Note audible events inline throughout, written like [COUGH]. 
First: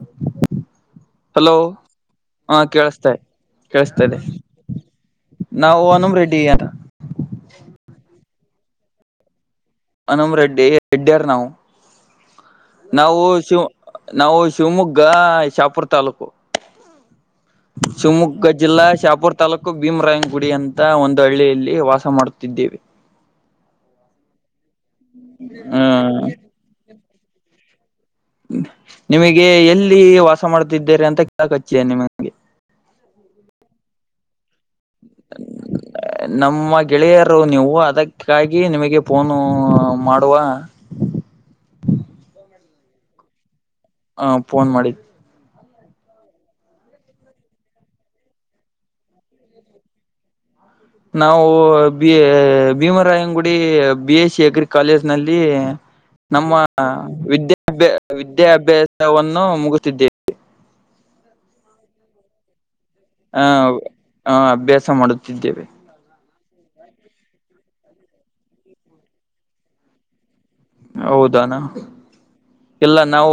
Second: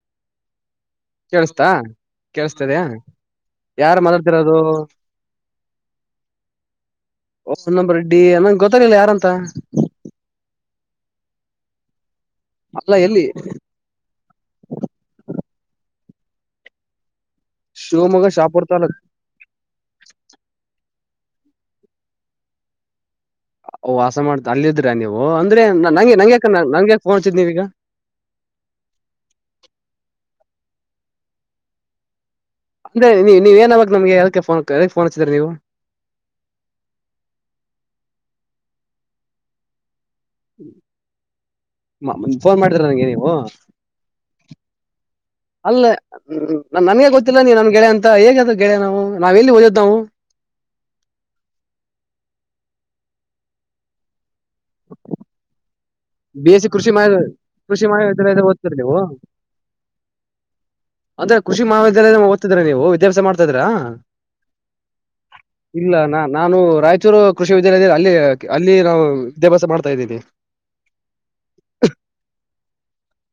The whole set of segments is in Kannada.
ಹ [INAUDIBLE] ಹಲೋ ಕೇಳಿಸತಾ ಹಾ ಕೇಳಿಸತದ್ಯಾ ಕೇಳಸ್ತೆ ಯಾರು ಕೇಳಸ್ತಾ ಇದೆ. ಮಾತಾಡ್ತಿರೋದು ನಾವು ಹನುಮ ರೆಡ್ಡಿ ಏನ. ಹೊಸ ನಂಬರ್ಡ್ಡಿ ಅನ್ನಂಗ ಗೊತ್ತಾಗಲಿಲ್ಲ ಯಾರಂತ. ಹನಮ ರೆಡ್ಡಿ ರೆಡ್ಯರ್ ನಾವು. ಅಲ್ಲ ನಾವು ಎಲ್ಲಿ ಶಿವು ನಾವು ಶಿವಮೊಗ್ಗ ಶಾಪುರ ತಾಲೂಕು. ಶಿವಮೊಗ್ಗ ಶಾಪುರ್ ಜಿಲ್ಲಾ ತಾಲೂಕ್ ಶಾಪುರ್ ತಾಲೂಕು ಭೀಮ ರಾಯ್ ನಗುಡಿ ಅಂತ ಒಂದು ಹಳ್ಳಿಯಲ್ಲಿ ವಾಸ ಮಾಡುತ್ತಿದ್ದೇವೆ. ವಸ ಮಾಡ್ತ ಅಲ್ಲಿದ್ರ ನೀವು. ಅಂದ್ರೆ ನಂಗೆ ಹ್ಮ ನಂಗೆಯಾಕ, ನಂಗಯಾಕಕ್ಫೋನ್ ಅಚ್ಚಿದ ನೀವೀಗ. ನಿಮಗೆ ಎಲ್ಲಿ ವಾಸ ಮಾಡ್ತಿದ್ದೇರಿ ಅಂತ ಕೇಳಕಚ್ಚಿಯ ನಿಮಗೆ. ಅಂದ್ರ ನೀವ ಏನಾಗಬೇಕ ನಿಮಗೆ ಎದ್ಕೆ ಫೋನ್, ಫೋನ್ ಹಚ್ಚಿದ್ರ ನೀವು ನಮ್ಮ ಗೆಳೆಯರು ನೀವು ಅದಕ್ಕೆ ಅದಕ್ಕಾಗಿನಿಮಗೆ ಫೋನು ಮಾಡ ಫೋನ್ ಮಾಡಿದಿರ ನಂಗೆ ನೀವು ಹಾ, ಫೋನ್ ಮಾಡಿ ಅಲ್ಲ ನನ್ಗೆ ಗೊತ್ತಿಲ್ಲ ನೀ ನನ್ ಗೆಳೆಯ ಅಂತ. ಹೇಗ ಅದು ಗೆಳಯ ನಾವು ನಾವ್ ಎಲ್ಲಿ ಓದಿದ್ ನಾವು ನಾವು B Bhimarayanagudi B, SC degree college ನಲ್ಲಿ. - ಬಿ ನಮ್ಮ ಎಸ್ ಸಿ ಕೃಷಿ ಮಾಡ ಕೃಷಿ ವಿದ್ಯಾಭ್ಯ, ಮಹಾವಿದ್ಯಾಲಯದ ಓದ್ತಿರ ನೀವು ವಿದ್ಯಾಭ್ಯಾಸವನ್ನು ಮುಗುತ್ತಿದ್ದೇವೆ. ಅಂದ್ರೆ ಕೃಷಿ ಮಹಾವಿದ್ಯಾಲಯದಲ್ಲಿ ಓದ್ತಿದ್ರಾ ನೀವು. ವಿದ್ಯಾಭ್ಯಾಸ ಆ ಮಾಡ್ತಾ ಇದ್ರಾ, ಆ ಅಭ್ಯಾಸ ಮಾಡುತ್ತಿದ್ದೇವೆ ಇಲ್ಲ ನಾನ್ ನಾನು ರಾಯಚೂರು ಕೃಷಿ ವಿದ್ಯಾಲಯ ಅಲ್ಲಿ, ಅಲ್ಲಿ ನಾವು ವಿದ್ಯಾಭ್ಯಾಸ ಮಾಡ್ತಾ ಇದ್ದೀನಿ. ಹೌದಾನ ಎಲ್ಲ ನಾವು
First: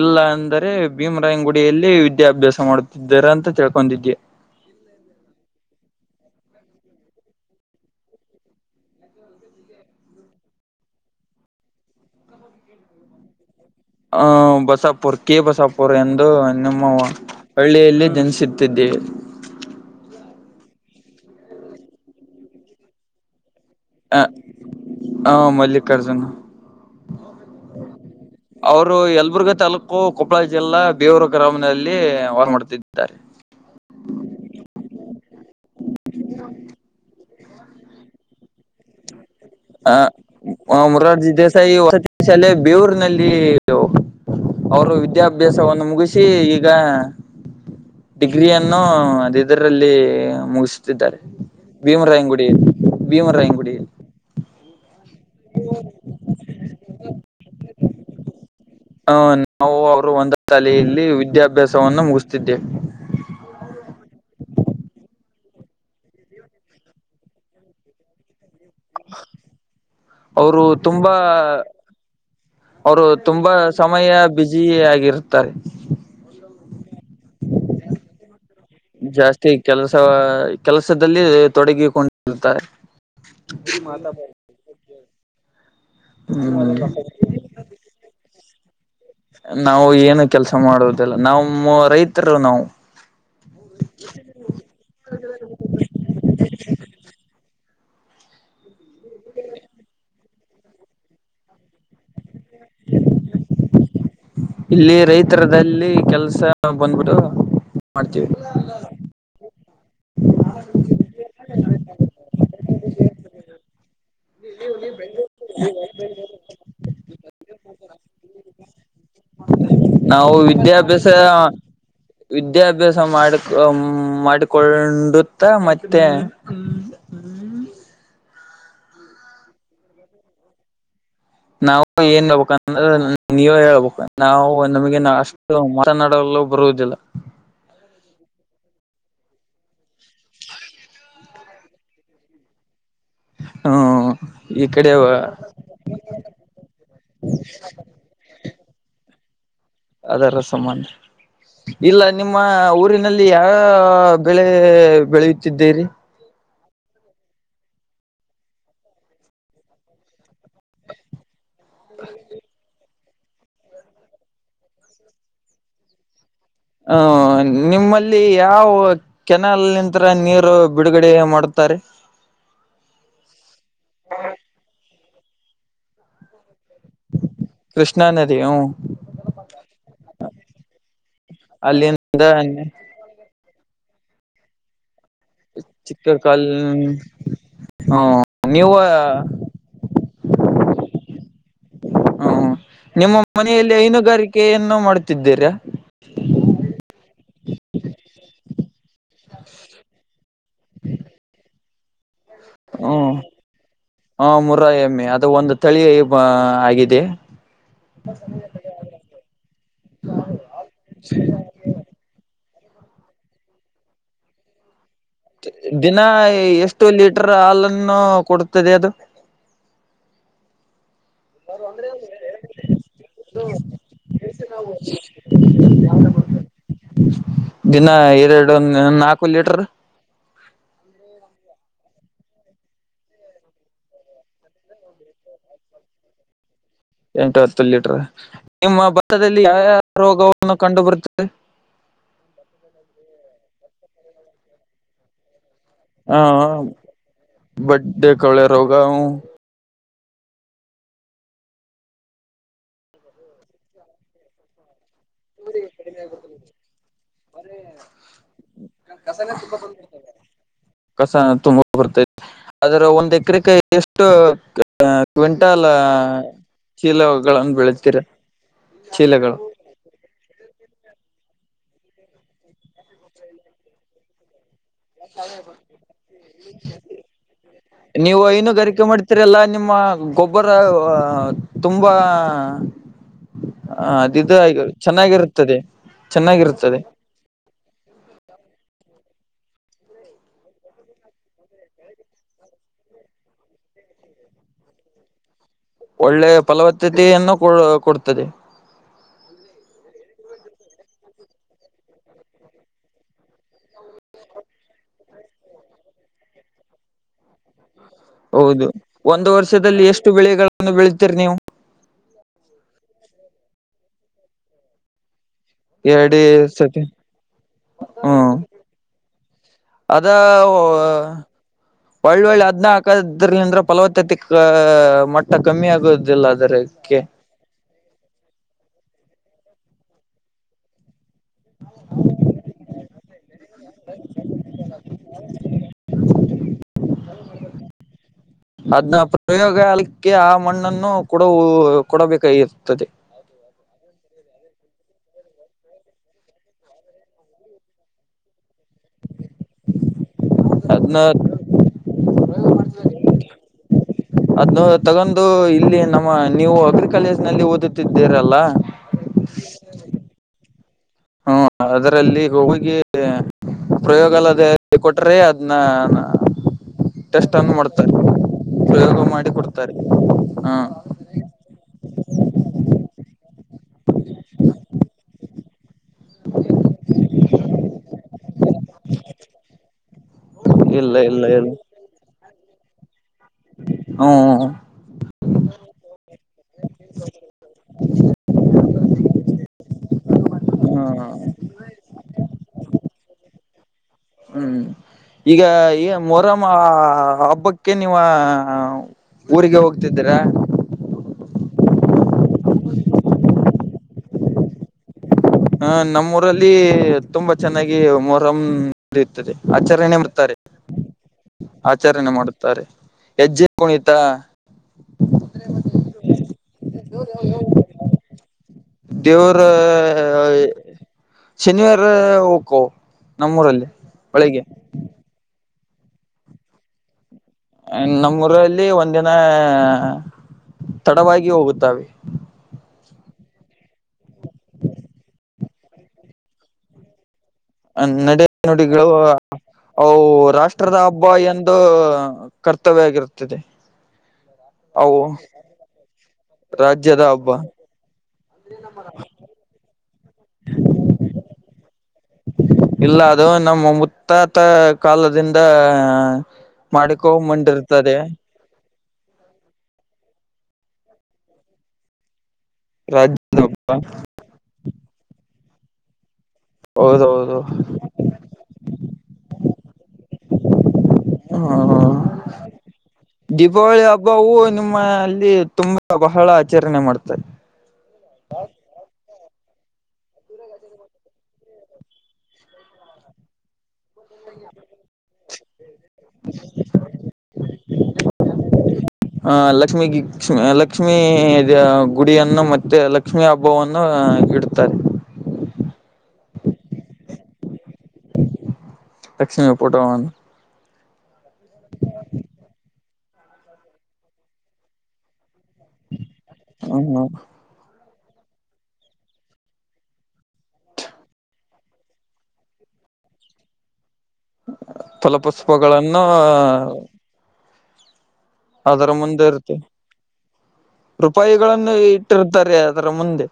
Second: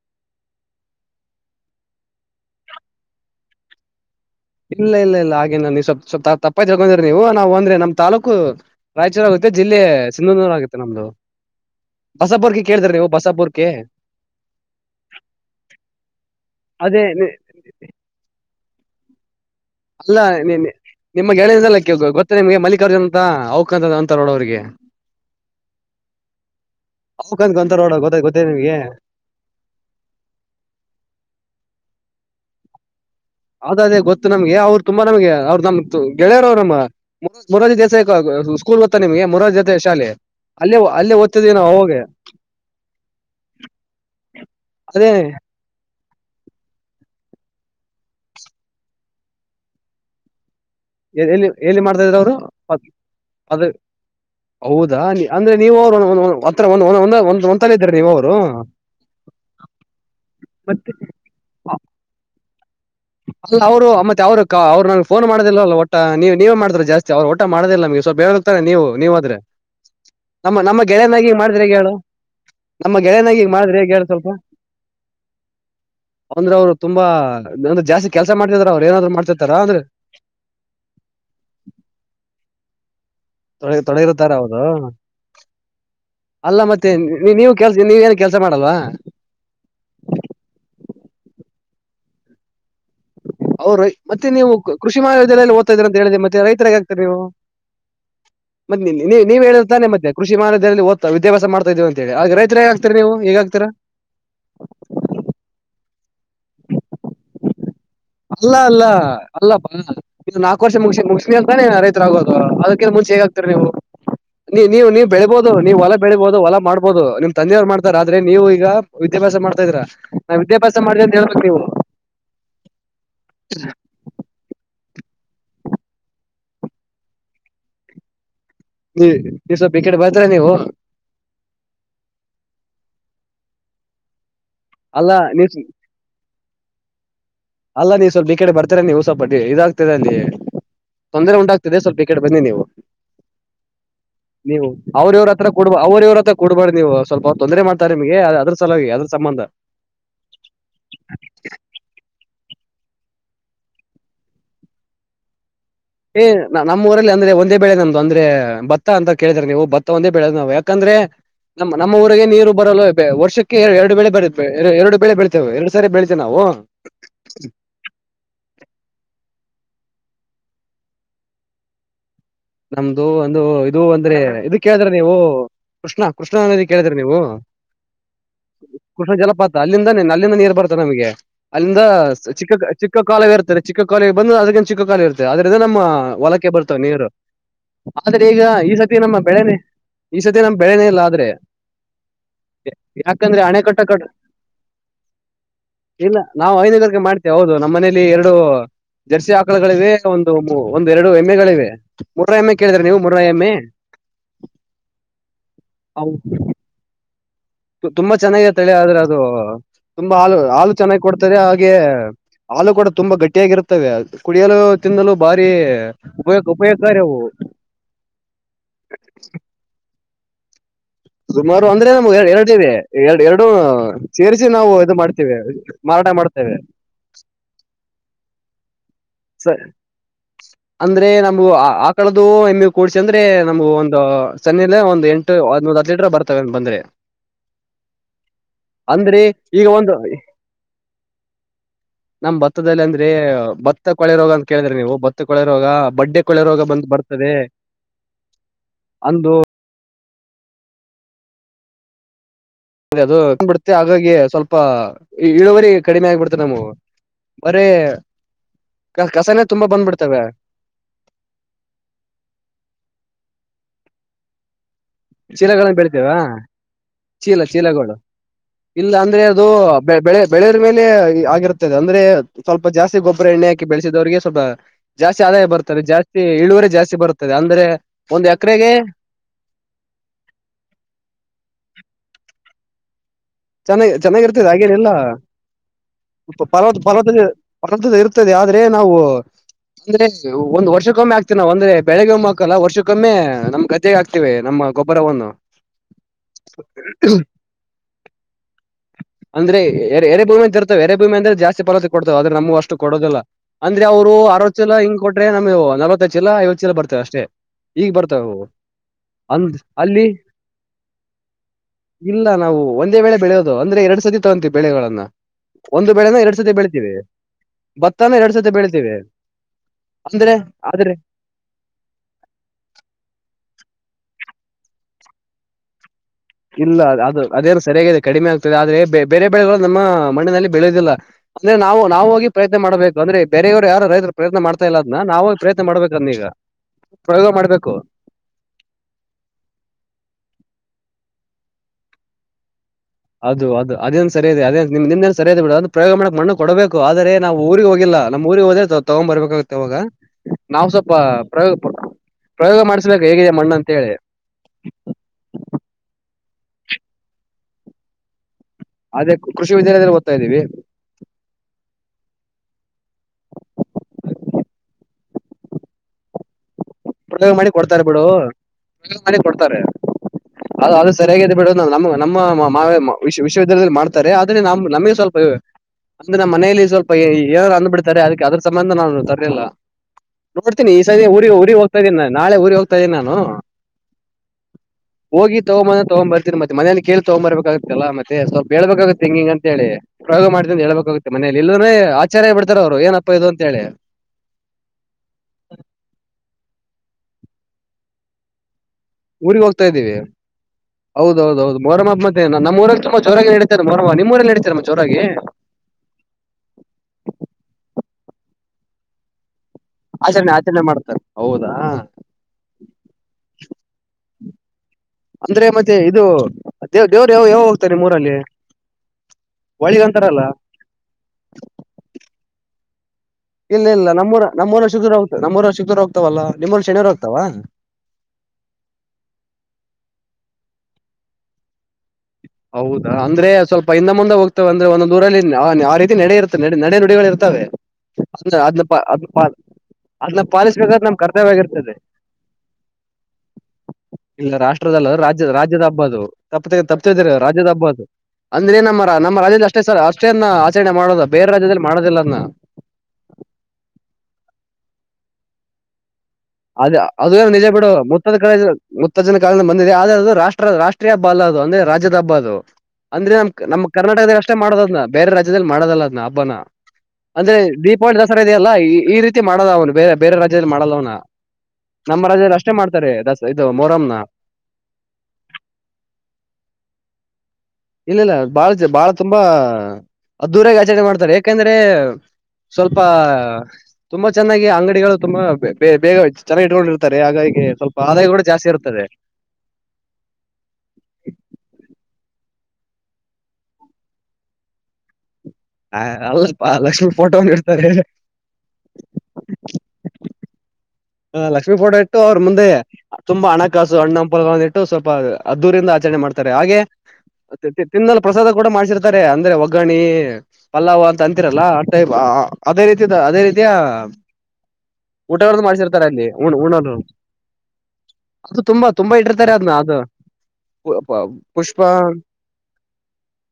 ಎಲ್ಲ [UNINTELLIGIBLE] ಆದರೆ ಭೀಮರಾಯನಗುಡಿಯಲ್ಲಿ ವಿದ್ಯಾಭ್ಯಾಸ ಮಾಡುತ್ತಿದ್ದರ ಅಂತ ತಿಳ್ಕೊಂಡಿದೆ. ಇಲ್ಲ, ಇಲ್ಲ, ಇಲ್ಲ ಹಾಗೇನಿಲ್ಲ ನೀವು ಸ್ವಲ್ ಸ್ವಲ್ ತಪ್ಪಾಯ ತಿಳ್ಕೊಂಡಿರಿ ನೀವು. ನಾವು ಅಂದ್ರೆ ನಮ್ ತಾಲ್ಲೂಕು ರಾಯಚೂರು ಮತ್ತೆ ಜಿಲ್ಲೆ ಸಿಂಧನೂರು ಆಗುತ್ತೆ ನಮ್ದು. ಬಸಬುರ್ಕಿ ಕೇಳ್ದಿರೆ ನೀವು ಬಸಬುರ್ಕಿ ಹಾ, ಬಸ್ಸಾಪುರ್, ಕೆ ಬಸ್ಸಪುರ್ ಎಂದು ನಿಮ್ಮ ಅದೇ ನಿ- ಹಳ್ಳಿಯಲ್ಲಿ ನೆಲಿಸಿತ್ತು. ಮತ್ತು ದೇ [UNINTELLIGIBLE] ನಿಮ್ಗಳಿಂದಲ್ಲ ಗೊತ್ತನಿಮಗೆ ಮಲ್ಲಿಕಾರ್ಜುನ್ ಅಂತ ಅಂತೋಡ ಅ ಅವಿಗೆ ಮಲ್ಲಿಕಾರ್ಜುನ್ ಅವಂತ ಗೊಂತಡ ಗೊತ್ತ ಗೊತ್ತ [UNINTELLIGIBLE] ಅವರು ಯಲ್ಬುರ್ಗ ತಾಲೂಕು, ಕೊಪ್ಪಳ ಜಿಲ್ಲಾ, ಬೇವರು ಗ್ರಾಮದಲ್ಲಿ ಹೊಲಮಾಡ್ತಿದ್ದಾರೆ. ಅದ, ಅದೇ ಗೊತ್ತು ನಮ್ಗೆ ಅವ್ರು ತುಂಬಾ ನಮ್ಗೆ ಅವ್ರರು ನಮ್ ಗೆಳೆಯರು ಅವ್ರು. ನಮ್ಮ್ ಮೂರಾರ್ಜಿ ದೇಸಾಯಿ ಸ್ಕೂಲ್ ಗೊತ್ತ ನಿಮಗೆ ಮೂರಾರ್ಜಿ, ಅ ಅ ಮುರಾರ್ಜಿ ನಾವು ದೇಸಾಯಿ ಅವಾಗ ವಟಿ ಶಾಲಿ ಬೇವರಿನಲ್ಲಿ ಅವರು ಅದೇ ವಿದ್ಯಾಭ್ಯಾಸವನ್ನು ಮುಗಿಸಿ ಈಗ ಡಿಗ್ರಿಯನ್ನು ಅದರಲ್ಲಿ ಮುಗಿಸ ಎಲ್ಲಿ ಎಲ್ಲಿ ಮಾಡ್ತಾ ಇದ್ರ ಅವರು ಭೀಮರಾಯನಗುಡಿ, ಅದ ಭೀಮರಾಯಗುಡಿ ಹೌದಾ, ಅಂದ್ರೆ ನೀವ ಅವ್ರುತ್ರ ಒಂದಂದ ಒಂದಂತಲಿ ಇದ್ರ ನೀವ ಅವರು ಹ, ನಾವು ಅವರು ಒಂದು ಶಾಲೆಯಲ್ಲಿ ವಿದ್ಯಾಭ್ಯಾಸವನ್ನ ಮುಗಿಸ್ತಿದ್ದೆ. ಅಲ್ಲ ಅವರು ಮತ್ತೆ ಅವರು ಅವ್ರ ನಂಗೆ ಫೋನ್ ಮಾಡದಲ್ವಲ್ಲ ಒಟ್ಟ ನೀವು ನೀವೇ ಮಾಡ್ತೀರ. ಜಾಸ್ತಿ ಅವ್ರು ಒಟ್ಟಾ ಮಾಡಿಲ್ಲ ನಮಗೆ ಸ್ವಲ್ಪ ನೀವು ನೀವಾದ್ರೆ ನಮ್ಮ, ಅವರು ನಮ್ಮ ತುಂಬಾ ಗೆಳೆಯನಾಗಿ ಮಾಡಿದ್ರೆ ಹೆಂಗೆ ಹೇಳು- ನಮ್ಮ ಅವರು ಗೆಳೆಯನಾಗಿ ತುಂಬಾ ಮಾಡಿದ್ರೆ ಹೇಗೆ ಹೇಳು ಸಮಯ ಸ್ವಲ್ಪ ಬ್ಯುಸಿ ಆಗಿರ್ತಾರೆ. ಅಂದ್ರೆ ಅವ್ರು ತುಂಬಾ ಅಂದ ಜಾಸ್ತಿ ಕೆಲ್ಸ ಮಾಡ್ತ ಜಾಸ್ತಿ ಕೆಲಸ, ಕೆಲಸದಲ್ಲಿ ತೊಡಗಿಕೊಂಡಿರ್ತಾರೆ. ತೊ ತೊಳಗರ್ತ್ತಾರ ಹೌದು [UNINTELLIGIBLE] ಅಲ್ಲ ಹ್ಮ್ ಮತ್ತೆ ನೀ, ನೀವು ಕೆಲ್ಸ ನೀವೇನ್ ಕೆಲ್ಸ ಮಾಡಲ್ವಾ. ನಾವು ಏನು ಕೆಲ್ಸ ಮಾಡುವುದಿಲ್ಲ ನಾವ್ ರೈತರು ನಾವು. ಅವ್ರು ಮತ್ತೆ ನೀವು ಕೃಷಿ ಮಹಾವಿದ್ಯಾಲಯದಲ್ಲಿ ಓದ್ತಾ ಇದ್ರಿಅಂತ ಹೇಳಿದೆ ಮತ್ತೆ ರೈತರಾಗಾಗ್ತಾರೆ ನೀವು. ಮತ್ತೆ ನೀ ನೀವ್ ಹೇಳರ್ತಾನೆ ಮತ್ತೆ. ಕೃಷಿ ಮಹಾವಿದ್ಯಾಲಯದಲ್ಲಿ ಓದ್ತ ವಿದ್ಯಾಭ್ಯಾಸ ಮಾಡ್ತಾ ಇದೀ ಅಂತ ಹೇಳಿ. ಹಾಗೆ ಆಗ್ತರ ನೀವು ಹೇಾಗಗ್ತಾ [UNINTELLIGIBLE] ಇಲ್ಲಿ ರೈತರದಲ್ಲಿ ಕೆಲ್ಸ ಬಂದ್ಬಿಟ್ಟದ. ಅಲ್ಲ ಅಲ್ಲ ಅಲ್ಲಪ್ಪ ನೀ ನಾಕು ವರ್ಷ ಮುಗ ಮುಗಿಸಿದರು ತಾನೇ ರೈತರ ಆಗೋದು. ಅದಕ್ಕೆ ಮು ಹೇಗಾಗಗ್ತೀರಿ ನೀವು [UNINTELLIGIBLE] ನೀ ನೀವು, ನೀವ್ ಬೆಳಬೋದು ನೀವುಹೊಲ ಬೆಳಿಬೋದು, ಹೊಲ ಮಾಡ್ಬೋದು ನಿಮ್ ತಂದಿವ್ರು ಮಾಡ್ತಾರೆ. ಆದ್ರೆ ನೀವು ಈಗ ವಿದ್ಯಾಭ್ಯಾಸ ಮಾಡ್ತೀದಿರಾ ವಿದ್ಯಾಭ್ಯಾಸ ಮಾಡ್ದೆ ಅಂತ ಹೇಳ್ಬೇಕು ನೀವು. ಮಾಡ್ ಮಾಡಿಕೊಳ್ಳ [UNINTELLIGIBLE] ಉಂಡುತ್ತ ಮತ್ತೆ. ನೀ ದಿವ್ಸ ಬಿಕೆಟ್ ಬತ್ರ್ರ ನೀವು. ನಾವು ಏನ್ ಹಡ್ಬೇಕಂದ್ರೆ ನೀವ ಹೇಳ್ಬೇಕ ನಾವು. ಓ ನಮಗೆ ಅಲ್ಲ ನೀವ್ ಅಷ್ಟು ಮಾತನಾಡಲು ಬರುವುದಿಲ್ಲ. ಅಲ್ಲ ನೀವು ಸ್ವಲ್ಪ ಈ ಕಡೆ ಬರ್ತರ ನೀವುಸಪಟ್ಟಿ ಇದಾಗ್ತದ ನೀ ತೊಂದರೆ ಉಂಟಾಗ್ತಿದೆ ಸ್ವಲ್ಪ ಈಕಡೆ ಬನ್ನಿ ನೀವು. ಹ. ನೀವು ಅವ್ರ ಇವ್ರ ಹತ್ರ ಕೊಡ ಅವ್ರ ಇವ್ರ ಹತ್ರ ಕೊಡ್ಬೇಡ ನೀವು ಸ್ವಲ್ಪ ತೊಂದ್ರರೆ ಮಾಡ್ತಾರೆ ನಿಮ್ಗೆ ಅದ್ರ ಸಲುವಾಗಿ ಅದ್ರ ಸಂಬಂಧ. ಅದರ ಸಾಮಾನ್ಯ ಇಲ್ಲ ನಿ. ನಿಮ್ಮ ಊರಿನಲ್ಲಿ ಯಾವ ಬೆಳೆ ಬೆಳೆಯುತ್ತಿದ್ದೇರಿ. ನ ನಮ್ಮ ಊರಲ್ಲಿ ಅಂದ್ರೆ ಒಂದೇ ಬೆಳೆ ನಮ್ದು ಅಂದ್ರೆ ಭತ್ತ ಅಂತ ಕೇಳಿದಾರೆ ನೀವು ಭತ್ತ ಒಂದೇ ಬೆಳೆ ನಾವು ಯಾಕಂದ್ರೆ ನಮ್ಮ ನಮ್ಮ ಊರಿಗೆ ನೀರು ಬರಲು. ವರ್ಷಕ್ಕೆ ಎರಡು ವೇಳೆ ಬರುತ್ತೆ ಎರಡು ಬೆೇಳೆ ಬೆಳೀಿತೇವೆ ಎರಡು ಸಾರಿ ಬೆಳಿತತೆವೆ ನಾವು. ಹ ನಿಮ್ಮಲ್ಲಿ ಯಾವ. ಕೆನಾಲ್ ನಿಂತರ ನೀರು ಬಿಡುಗಡೆ ಮಾಡುತ್ತಾರೆ. ನಮ್ದು ಒಂದು ಇದು ಅಂದ್ರೆ ಇದಕ್ಕೆದ್ರೆ ನೀವು ಕೃಷ್ಣ ಕೃಷ್ಣ ಅನ್ನೋದ. ಕ್ಕೆ ಕೇಳಿದ್ರಿ ನೀವು. ಅದ ಹ. ಕೃಷ್ಣ ಜಲಪಾತ ಅಲ್ಲಿಂದ ಅಲ್ಲಿಂದ ನೀರ್ ಬರ್ತೆ ನಮಗೆ ಅಲ್ಲಿಂದ ಚಿಕ್ಕ ಚಿಕ್ಕ ಕಾಲ ಇರ್ತದೆ. ಚಿಕ್ಕ ಕಾಲಿಗೆ ಬಂದ್ರ ಅದಕ್ಕಂತ ಚಿಕ್ಕ ಕಾಲಿ ಇರ್ತ್ತೆ ಅದ್ರಿಂದ ನಮ್ಮ ಚಿಕ್ಕ ಕಾಲ್ ಹೊಲಕೆ ಬರ್ತವೆ ನೀರು. ಹ್ಮ ಆದ್ರೆ ಈಗ ನೀವು ಈ ಸತಿ ನಮ್ಮ ಬೆಳೆನೆ ಈ ಸತಿ ನಮ್ಮ ಬೆಳೆನೇ ಇಲ್ಲ ಆದ್ರೆ. ಹ್ಮ ನಿಮ್ಮ ಯಾಕಂದ್ರೆ ಮನೆಯಲ್ಲಿ ಅಣೆಕಟ್ಟ ಕಟ್ ಹೈನುಗಾರಿಕೆಯನ್ನು ಮಾಡ್ತಿದ್ದೀರಾ. ಇಲ್ಲ ನಾವು ಐನೈದರೆಗೆ ಮಾಡ್ತೇವೆ ಹೌದು ನಮ್ಮ ಮನೇಲಿ ಎರಡು. ಜರ್ಸಿ ಆಕಳಗಳಿವೆ ಒಂದು ಒಂದ ಎರಡು ಎಮ್ಮೆಗಳಿವೆ. ಮೂರೈ ಎಮ್ಮೆ ಕೇಳಿದ್ರ ನೀವು ಮೂರೈ ಎಮ್ಮೆ. ಹಾ ಮುರ ಎಮ್ಮೆ ಅದು ಒಂದು ತಳಿ ಅವು ಆಗಿದೆ. ತುಂಬಾ ಚೆನ್ನಾಗತಳೆ ಆದ್ರೆ ಅದು ತುಂಬಾ ಹಾಲು ಹಾಲು ಚೆನ್ನಾಗ ಕೊಡ್ತದೆ ಹಾಗೆ. ಹಾಲು ಕೂಡ ತುಂಬಾ ಗಟ್ಟಿಯಾಗಿರುತ್ತವೆ ಕುಡಿಯಲು. ತಿನ್ನಲು ಭಾರಿ ದಿನ ಉಪಯೋಗ ಎಷ್ಟು ಉಪಯೋಗಕಾರಿ ಅವು ಲೀಟರ್ ಹಾಲನ್ನು ಕೊಡ್ತದೆ ಅದು. [UNINTELLIGIBLE] ಸುಮಾರು ಅಂದ್ರೆ ನಮ ಎರಡು ಇದೆ ಎರಡು ಎರಡು ಸೇರಿಸಿ ನಾವು ಇದು ಮಾಡ್ತವಿ. ಟ ಮಾಡ್ತೇವೆ. ಜನ್ನ. ಸ ಅಂದ್ರೆ ನಮು. ಆ ಕಳ್ದು ಎಮ್ಮಿ ಕೂಡ್ಸ ಅಂದ್ರೆ ನಮ್ಗ ಒಂದು ಸನ್ನಲೆ ಒಂದ ಎಂಟು ಹದೊ್ ಹತ್ತು ಲೀಟರ್ ಬರ್ತವೆ ಬಂದ್ರೆ. ಎಂಟು ಹತ್ತು ಲೀಟರ್ ನಿಮ್ಮ ಅಂದ್ರೆ ಭತ್ತದಲ್ಲಿ ಈಗ ಯಾವ ಒಂದು ರೋಗವನ್ನು ಕಂಡು ಬರುತ್ತದೆ. ನಮ್ ಭತ್ತದಲ್ಲಿ ಅಂದ್ರೆ ಭತ್ತ ಕೊಳೆ ರೋಗ ಅಂತ ಕೇಳಿದ್ರಿ ನೀವು ಭತ್ತ ಕೊಳೆ. ರೋಗ ಆ ಬಡ್ಡೆ ಕೊೊಳ್ಳೆ ರೋಗ ಬಂದು ಬರ್ತದೆ ಬಡ್ಡೆ ಕೊಳೆ ರೋಗ ಅಂದು. ಅ ಅದು್ ಬಿಿಡುತ್ತೆ ಹಾಗಾಗಿ ಸ್ವಲ್ಪ. ಇಳುವರಿ ಕಡಿಮೆ ಆಗ್ಬಿಡ್ತ ನಾವು ಬರೀ. ಕ ಕಸನೇ ತುಂಬಾ ಬಂದ್ಬಿಡ್ತವೆ. ಕಸ ತುಂಬ ಬರ್ತೈ ಅದ್ರ ಒಂದ್ ಎಕರೆಕ ಎಷ್ಟು. ಕ್ವಿಂಟಲ್ ಚೀಲಗಳನ್ನ ಬೆಳಿತೇವಾ ಚೀಲ ಶೀಲಗಳಗಳನ್ನು ಚೀಲಗಳು ಬೆಳತಿೀರ. ಇಲ್ಲ ಅಂದ್ರೆ ಅದು. ಬೆ ಬೆಳೆ ಬೆಳೆಯವರ ಮೇಲೆ ಆಗಿರ್ತದೆ ಅಂದ್ರೆ ಸ್ವಲ್ಪ ಜಾಸ್ತಿ ಗೊಬ್ಬರ ಎಣ್ಣೆ ಹಾಕಿ ಬೆಳೆಸಿದವ್ರರಿಗೆ ಸ್ವಲ್ಪ. ಜಾಸ್ತಿ ಆದಾಯ ಬರ್ತದೆ ಜಾಸ್ತಿ ಇಳುವರೆ ಜಾಸ್ತಿ ಬರ್ತದೆ ಅಂದ್ರೆ ನೀವು ಒಂದು್ ಎಕರೆಗೆ. ಗಬ್ಬರ ತುಂಬಾ. ಚೆನ್ನಾಗಿ ಅದಿದ ಚೆನ್ನಾಗಿರ್ತದೆ ಹಾಗೇನೆಲ್ಲ. ಚೆನ್ನಾಗಿರುತ್ತದೆ ಫಲ ಚೆನ್ನಾಗಿರುತ್ತದೆ ಫಲದ ಫಲದ ಇರ್ತದೆ ಆದ್ರೆ ನಾವು. ಅಂದ್ರೆ ಒಂದ ವರ್ಷಕ್ಕೊಮ್ಮೆ ಆಗ್ತವಿ ನಾವವು ಅಂದ್ರೆ ಬೆಳಗ್ ಒಮ್ಮ ಹಾಕಲ್ಲ ವರ್ಷಕ್ಕೊಮ್ಮೆ ನಮ್ ಗದ್ದೆೆಗೆ ಆಗ್ತಿೇವೆ. ನಮ್ಮ ಗೊಬ್ಬರ ಒವನ್ನು ಒಳ್ಳೆ ಫಲವತ್ತತೆಯನ್ನು ಕೊ ಕೊಡ್ತದೆ ಅಂದ್ರೆ ಎ ಎರೆ ಭೂಮಿಂತರ್ತವವೆ ಎರೆ ಭೂಮಿ ಅಂದ್ರೆ ಜಾಸ್ತಿ ಪಲತಿ ಕೊಡ್ತಾವ ಆದ್ರೆ ನಮಗ ಅಷ್ಟು ಕೊಡೋದಲ್ಲ ಅಂದ್ರೆ ಅವ್ರು ಅರವತ್ತು ಸಲ ಹಿಂಗ್ ಕೊಟ್ರೆ ನಮ್ ನಲವತ್ತೈತ್ತು ಸಲ ಐವತ್ತು ಸಲ ಬರ್ತವೆ ಅಷ್ಟೇ ಈಗ ಬರ್ತವೆ ಹೌದು ಒಂದು ಅಂದ್ ವರ್ಷದಲ್ಲಿ ಅಲ್ಲಿ ಎಷ್ಟು ಬೆಳೆಗಳನ್ನು ಬೆಳತೀರಿ ನೀವು ಇಲ್ಲ ನಾವು ಒಂದೇ ವೇಳೆ ಬೆಳೆಯೋದು ಅಂದ್ರೆ ಎರಡ್ ಸತಿ ತೊಗೊಂತೀವಿ ಬೆಳೆಗಳನ್ನ ಒಂದು ಬೆಳೆನ ಎರಡ್ ಸತಿ ಬೆಳತಿವಿ ಭತ್ತಾನ ಹ್ಮ್ ಎರಡ್ ಸತಿ ಬೆಳತಿವಿ ಅದ ಒಳ್ಳ ಒಳ್ಳ ಅದ್ನ್ ಹಾಕದ ಇದರ್ಲಂದ್ರ ಫಲವತ್ತ ಅತ್ಯಿಕ ಮಟ್ಟ ಕಮ್ಮಿ ಆಗುದು ಇಲ್ಲ ಅದು ಅದೇನು ಸರಿಯಾಗಿದೆ ಕಡಿಮೆ ಆಗ್ತದೆ ಆದ್ರೆ ಬೇರೆ ಬಳ ನಮ್ಮ ಮಣ್ಣಿನಲ್ಲಿ ಬೆಳೆಯೋುದಿಲ್ಲ ಅಂದ್ರೆ ನಾವು ನಾವು ಹೋಗಿ ಪ್ರಯತ್ನ ಮಾಡ್ಬೇಕು ಅಂದ್ರೆ ಬೇರವರು ಯಾರು ರೈತ ಪ್ರಯತ್ ಮಾಡ್ತಾ ಇಲ್ಲದ ನಾವವು ಪ್ರಯತ್ನ ಮಾಡ್ಬೇಕ್ರನ್ನ ಈಗ ಪ್ರಯೋಗ ಮಾಡ್ಬೇಕು ಅದ್ನ್ನ ಪ್ರಯೋಗಾಲಕ್ಕೆ ಆ ಮಣ್ಣನ್ನು ಕೊಡ ಕೊಡಬೇಕಾಗಿ ಅದು ಅದು ಅದೇನ್ ಸರಿ ಇದೆ ಅದೇ ನಿಮ್ಮಎನ್ ಸರಿಯ ಬಿಡ ಅ ಪ್ರಯೋಗ ಮಾಡಕ್ ಮಣು ಕೊಡಬೇಕ ಆದ್ರ ನಾವು ಊರಿಗೆ ಹೋಗಿಲ್ಲ ನಮ್ಮ ಊರಿಗೆ ಹದ ತಗೊಂಬಬೇಕಾಗತ್ತತ ನಾವು ಸ್ವಲ್ಪ ಪ್ರಯೋಗ ಪಡ್ ಅದ್ ತಗೊಂಡು ಇಲ್ಲಿ ನಮ್ಮ ನೀವು ಅಗ್ರಿಕಲ್ರ್ ನಲ್ಲಿ ಓದುತ್ತಿದ್ದೀರಲ್ಲ ಅದೇ ಕೃಷಿ ವಿದ್ಯಾಲಯದಲ್ಲಿ ಓದತಾ ಇದ್ದೀವಿ ಹ್ಮ ಅದರಲ್ಲಿ ಹೋಗಿಗೆ ಪ್ರಯೋಗಾಲದ ಕೊಟ್ರೆ ಅದನ್ನ ಪ್ರಯೋಗ ಟೆಸ್ಟ್ ಮಾಡಿ ಅನ್ನು ಕೊಡ್ತಾರೆ ಮಾಡ್ತಾರೆ ಬಿಡು ಪ್ರೋಗ ಮಾಡಿ ಕೊಡ್ತಾರೆ ಹಾ ಅದು ಅದು ಸರಿಯಾಗಿದೆ ಬಿಡ ನಮ್ಮ ನಮ್ಮ್ ವಿಶ್ವವಿದ್ಯಾಲಯದಲ್ಲಿ ಮಾಡ್ತಾರೆ ಆದ್ರೆ ನಮ್ ನಮಗೆ ಸ್ವಲ್ಪ ಅಂದೆ ನಮ್ಮ ಮನೆಯಲ್ಲಿ ಸ್ವಲ್ಪ ಏನಾದರು ಅಂದ್ಬಿಡ್ತಾರೆ ಅದಕ್ಕೆ ಅದ್ರ ಸಮಯ ನಾನು ತರ್ಲಿಲ್ಲ ನೋಡ್ತೀನ ಈ ಇಲ್ಲ ಸಂಜ ಇಲ್ಲ ಊರಿ ಊ ಹೋಗ್ತ ಇದ್ದೀ ನಳೆ ಊ ಹೋಗ್ತ ಇದ್ದ ನಾನು ಹ್ಮ ಹೋಗಿ ತಗೊಂಬಂದ ತಗೊಂಬ ಬರಿ ಮೇನ ಕೇಳಿ ತಗೊಂಬರ್ಬೇಕಾಗತ್ತಲ್ಲ ಮತ್ತೆ ಸ್ವಲ್ಪೇಳ್ಬೇಕಾಗುತ್ತ ಹಿಂಗಿಂಗ ಅಂತ ಹೇಳಿ ಪ್ರಯೋಗ ಮಾಡ್ತ ಹ ಹೇಳಳ್ಬೇಕಾಗುತ್ತೆ ಹ್ಮ್ ಮನೆಯಲ್ಲಿ ಎಲ್ಲನನೆ ಆಚಾರ್ಯೆ ಬಿಡ್ತಾರೆ ಅವ್ರು ಏನಪ್ಪ ಇದು ಅಂತ ಹೇಳಿ ಹ್ಮ್ ಈಗ ಈ ಮೊರಮ್ಮ ಹಬ್ಬಕ್ಕೆ ನೀವ ಊರಿಗೆ ಹೋಗ್ತಾ ಇದ್ದೀವಿ ಹೌದೌದ್ ಹೌದು ಮೊರಮ ಮತ್ತ ನಮ್ಮೂಊಲ್ಲಿ ನಿಮ್ಮರ ನಡೀತರಮ್ಮ ಜೋರಾಗಿ ಹ ನಮ್ಮೂಊರಲ್ಲಿ ತುಂಬಾ ಚೆನ್ನಾಗಿ ಮೊರಂರಿತದೆ ಆಚೆ ಆಚರಣೆ ಮಾಡತಾರೆ ಆಚರಣೆ ಮಾಡ್ತಾರೆ ಹೌದಾ ಆಚರಣೆ ಮಾಡುತ್ತಾರೆ ಹೆಜ್ಜೆ ಕುಣಿತ ಅಂದ್ರೆ ಮತ್ತೆ ಇದು ದೇವ್ ದೇವ್ರು ಯ ಯಾವ ಹೋಗ್ತಾರೆ ಮೂಊರಲ್ಲಿ ದೇವಾರ ಶನಿವಾರ ಹಕ್ಕೋ ಇಲ್ಲ ಇಲ್ಲ ನಮ್ಮ ನಮ್ಮೂರ ಶನಿವಾರ ಹೂಗ್ತ ನಮ್ಮಊರ ಶುಕ್ರು ಹೋಗತವಲ್ಲ ನಿಮ್ಮ್ ಶನಿವವರು ಆಗ್ತವ ನಮ್ಮ್ಊರಲ್ಲಿ ಒಂದಿನ ತಡವಾಗಿ ಹೋಗುತ್ತಾವೆ ಹೌದಾ ಅಂದ್ರೆ ಸ್ವಲ್ಪ ಇಿಂದ ಮುಂದೆ ಹೋಗ್ತವೆ ಅಂದ್ರೆ ಒಂದರ ಆ ರೀತಿ ನಡೆ ಇರ್ತದೆ ನಡೆ ನುಡಿ ಇತ್ತೆ ನಡೆ ನುಡಿಗಳು ಅ ಅವು ರಾಷ್ಟ್ರದ ಹಬ್ಬ ಎಂದು ಕರ್ತವ್ಯ ಆಗಿರುತ್ತದೆ ಇಲ್ಲ ರಾಷ್ಟ್ರದಲ್ಲ ಅವು ರಾಜ್ಯ ರಾಜ್ಯದ ಹಬ್ಬ ಅದು ತಪ್ಪ ತಪ್ಪ ರಾಜ್ಯದ ಹಬ್ಬ ಅದು ಅಂದ್ರೆ ನಮ್ಮ ನಮ್ಮ ರಾಜ್ಯದಲ್ಲಿ ಅಷ್ಟೇ ಸರ್ ಅಷ್ಟ ಅಷ್ಟೇನ್ನ ಆಚರಣೆ ಮಾಡೋದ ಬೇರೆ ರಾಜ್ಯದಲ್ಲಿ ಮಾಡೋದಿಲ್ಲನ್ನ ಇಲ್ಲ ಅದು ನಮ್ಮ ಮುತ್ತಾದ ಕಾಲದಿಂದ ಅದ ಅದು ನಿಲ್ಲ ಬಿಡು ಮಾಡಿಕೊಂಬಂಡಿರ್ತದೆ ಮೊತ್ತದ ಕಡೆ ಉತ್ತಜ ಕಾಲದಿಂದ ಬಂದಿದೆ ಯ ಆದ್ರ ಅದು ರಾಷ್ಟ್ರ ರಾಷ್ಟ್ರೀಯ ಹಬ್ಬ ಅಲ್ಲ ಅದು ಅಂದ್ರೆ ರಾಜ್ಯದ ಹಬ್ಬ ಅದು ಅಂದ್ರೆ ನಮ್ ರಾಜ್ಯದ ನಮಮ್ಮ ಹಬ್ಬ ಕರ್ನಾಟಕದದಲ್ಲಿ ಅಷ್ಟೇ ಮಾಡೋದದ್ನ ಬೇರೆ ರಾಜ್ಯದಲ್ಲಿ ಮಾಡದಲ್ಲ ಅದ್ನ ಹಬ್ಬನ ಅಂದ್ರೆ ಹೌದೌದು ದೀಪಾವಳಿ ದಸರಾ ಇದೆಯಲ್ಲ ಈ ಈ ರೀತಿ ಮಾಡಲ್ಲ ಅವ್ನು ಬೇರೆ ಬೇರೆ ರಾಜ್ಯದಲ್ಲಿ ಮಾಡಲ್ಲವ್ನ [UNINTELLIGIBLE] ಇದು ದೀಪಾವಳಿ ಮೊಹರಂನ ಹಬ್ಬವು ನಿಮ್ಮ ಅಲ್ಲಿ ತುಂಬಾ ಬಹಳ ಆಚರಣೆ ಮಾಡ್ತ. ಇಲ್ಲ ಇಲ್ಲ ಬಾಳ ಬಾಳ ತುಂಬಾ. ಅದೂರಾಗ ಆಚರಣೆ ಮಾಡ್ತಾರೆ ಯಾಕಂದ್ರೆ ಸ್ವಲ್ಪ ತುಂಬಾ ಚೆನ್ನಾಗಿ ಅಂಗಡಿಗಳು ತುಂಬಾ ಬೇಗ ಚೆನ್ನಾಗಿ ಇಟ್ಕೊಂಡಿರ್ತಾರೆ ಹಾಗಾಗಿ ಸ್ವಲ್ಪ ಆದಾಯ ಕೂಡ ಜಾಸ್ತಿ ಇರ್ತದೆ. ಹ ಲಕ್ಷ್ಮೀ ಲಕ್ಷ್ಮ ಲಕ್ಷ್ಮೀ ಗುಡಿಯನ್ನು ಮತ್ತೆ ಲಕ್ಷ್ಮೀ ಹಬ್ಬವನ್ನು ಇಡ್ತಾರೆ. ಆ ಅಲ್ಲಪ ಲಕ್ಷ್ಮಿ ಫೋಟೋಂದ ಇಡ್ತಾರೆ. ಲಕ್ಷ್ಮೀ ಪೋಟೋವನ್ನು. ಹ ಲಕ್ಷ್ಮೀ ಫೋಟೋ ಇಟ್ಟು ಅವ್ರ ಮುಂದೆ ತುಂಬಾ ಹಣಕಾಸು ಹಣ್ಣ ಹಂಪ ಇಟ್ಟು ಸ್ವಲ್ಪ ಅದು ಅದ್ದೂರಿಂದ ಆಚರಣೆ ಮಾಡ್ತಾರೆ ಹಾಗೆ ಹ್ಮ [UNINTELLIGIBLE] ತಿನ್ನಲ್ಲಿ ಪ್ರಸಾದ ಕೂಡ ಮಾಡಸಿರ್ತಾರೆ ಅಂದ್ರೆ ಒಗ್ಗರಣಿ ಪಲ್ಲವು್ ಅಂತ ಅಂತಿರಲ್ಲ ಅದೇ ರತಿ ಅದೇ ರೀತಿಯ ಊಟಗಳನ್ನು ಮಾಡ್ಸಿರ್ತಾರೆ ಫಲಪುಷಪಗಳನ್ನು. ಅಲ್ಲಿ ಉಣ ಉಣಲು ಅದು ತುಂಬಾ ತುಂಬಾ ಇಟ್ಟಿರ್ತಾರೆ ಅದ್ನ್ನ ಇರುತ್ತೆ ಅದು. ಪುಷ್ಪ ರೂಪಾಯಿಗಳನ್ನು ಇಟ್ಟಿರ್ತಾರೆ ಅದರ ಮುಂದೆ.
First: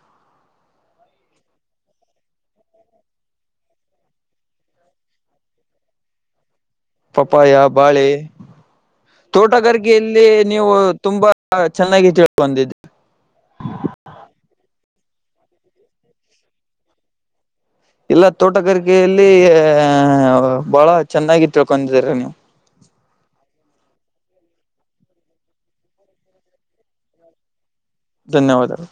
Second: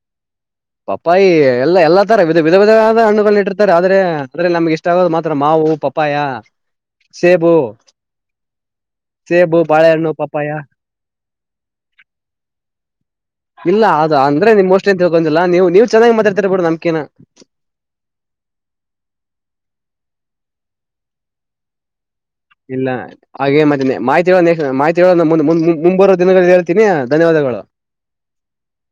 ಪಪ್ಪಾಯಿ ಎಲ್ಲಾ ಎಲ್ಲಾ ತರ ಇದ ವಿಧ ವಿಧವಾದ ಹಣ್ಣುಗಳನ್ನ ಇಟ್ಟರ್ತಾರೆ ಆದ್ರೆ ಅದ್ರೆ ನಮ್ಗೆ ಇಷ್ಟ ಆಗೋದು ಮಾತ್ರ ಮಾವು ಪಪ್ಪಾಯ. ಸೇಬು ಪಪ್ಪಾಯ ಬಾಳೀ. ಸೇಬು ಬಾಳೆಹಣ್ಣು ತೋಟಗಾರಿಕೆಯಲ್ಲಿ ಪಪ್ಪಾಯ ನೀವು ತುಂಬಾ ಚೆನ್ನಾಗಿ ತಿಳ್ ಬಂದಿದ್ದ. ಇಲ್ಲ ಅದು ಅಂದ್ರೆ ನಿಮ್ ಅಷ್ಟೇ ಅಂತ ತಿಳ್ಕೊಂಡಿಲ್ಲ ನೀವವು ನೀವ್ ಚೆನ್ನಾಗಿ ಮಾತಾಡ್ತರ್ ಬಿಡ ನಮ್ಕೇನ. ಇಲ್ಲ ತೋಟಗಾರಿಕೆಯಲ್ಲಿ ಅ ಬಹಳ ಚೆನ್ನಾಗಿ ತಿಳ್ಕೊಂಡಿದೀರ ನೀವು. ಇಲ್ಲ ಹಾಗೆ ಮತ್ತೆ ಮಾಹತಿ ಹೇಳ ಮಾಹಿತಿ ಹೇಳ ಮುಂಬರುವ ದಿನಗಳಲ್ಲಿ ಹೇಳ್ತೀನಿ ಧನ್ಯವಾದ. [UNINTELLIGIBLE] ಧನ್ಯವಾದಗಳು.